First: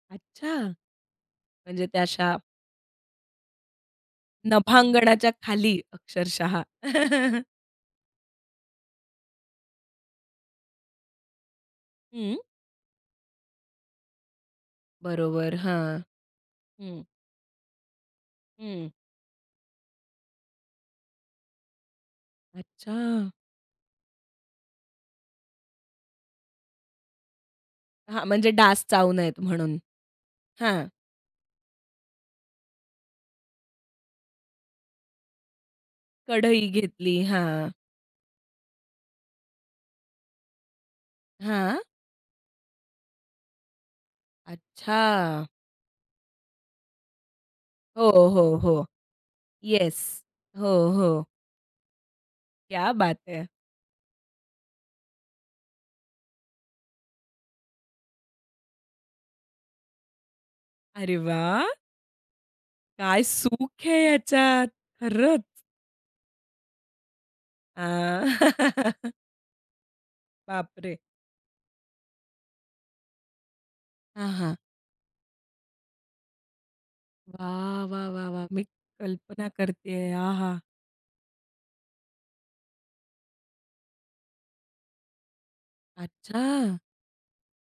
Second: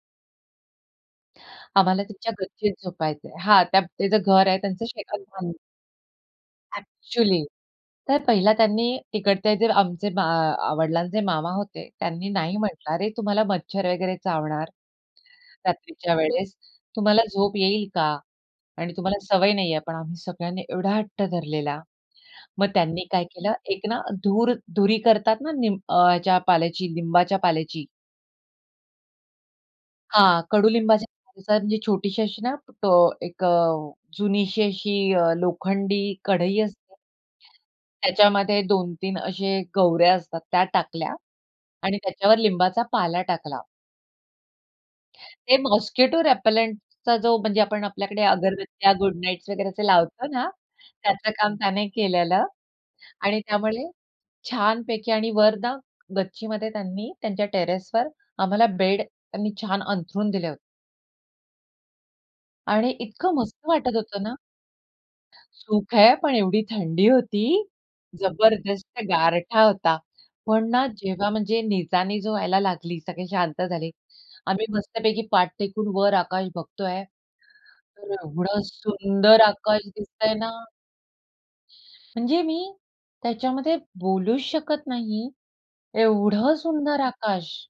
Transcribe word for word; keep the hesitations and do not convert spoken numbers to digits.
अच्छा! म्हणजे त्या आम्हाला त्यांच्या अशा गच्चीत झोपायचंय. हां, त्या ते जे घर आहे त्यांच शेतात नफांगणाच्या बां खाली अक्षरशः. अ‍ॅक्चुअली! तर पहिला त्यांनी तिकडचे जे आमचे मा वडिलांचे मामा होते त्यांनी हं. नाही म्हंटलं, "अरे, तुम्हाला मच्छर वगैरे चावणार बरोबर, हां. रात्रीच्या वेळेस, हं. तुम्हाला झोप येईल का? हं. आणि तुम्हाला सवय नाही आहे." पण, आम्ही सगळ्यांनी एवढा हट्ट धरलेला. मग त्यांनी काय अच्छा! केलं एक ना, धूर धुरी करतात ना, निम ह्याच्या पाल्याची, लिंबाच्या पाल्याची. हां, म्हणजे डास चावू नयेत म्हणून. हां, हां. कडूलिंबाच्या पाल्याची. म्हणजे छोटीशी अशी ना, अ, एक अ, जुनीशी अशी अ, लोखंडी कढई कढई असते घेतली. हां, हां. त्याच्यामध्ये दोन तीन असे गवऱ्या असतात, त्या टाकल्या हां. आणि त्याच्यावर लिंबाचा पाला टाकला. अच्छा! ते मॉस्किटो रेपेलेंटचा जो, म्हणजे आपण हो, आपल्याकडे हो, हो. अगरबत्त्या, गुड नाईट्स वगैरे येस. लावतो ना, हो, हो. त्याचं काम त्याने केलेलं क्या बात आणि है! त्यामुळे छानपैकी आणि वर ना, गच्चीमध्ये त्यांनी त्यांच्या टेरेसवर आम्हाला बेड, त्यांनी छान अंथरून दिले होते. अरे वाह! आणि काय इतकं मस्त सुख वाटत आहे होतं ना. याच्यात, खरंच. सुख आहे, पण एवढी थंडी होती, आ, जबरदस्त गारठा होता. पण बाप ना, रे! जेव्हा म्हणजे निचानी जो व्हायला लागली, सगळे शांत झाले. हां, हां. आम्ही मस्तपैकी पाठ टेकून वर आकाश बघतोय, वाह, वाह, तर वाह, वाह! एवढा मी सुंदर कल्पना आकाश करतेय दिसतंय ना. आहा! म्हणजे मी त्याच्यामध्ये बोलूच शकत नाही, एवढं अच्छा! सुंदर आकाश.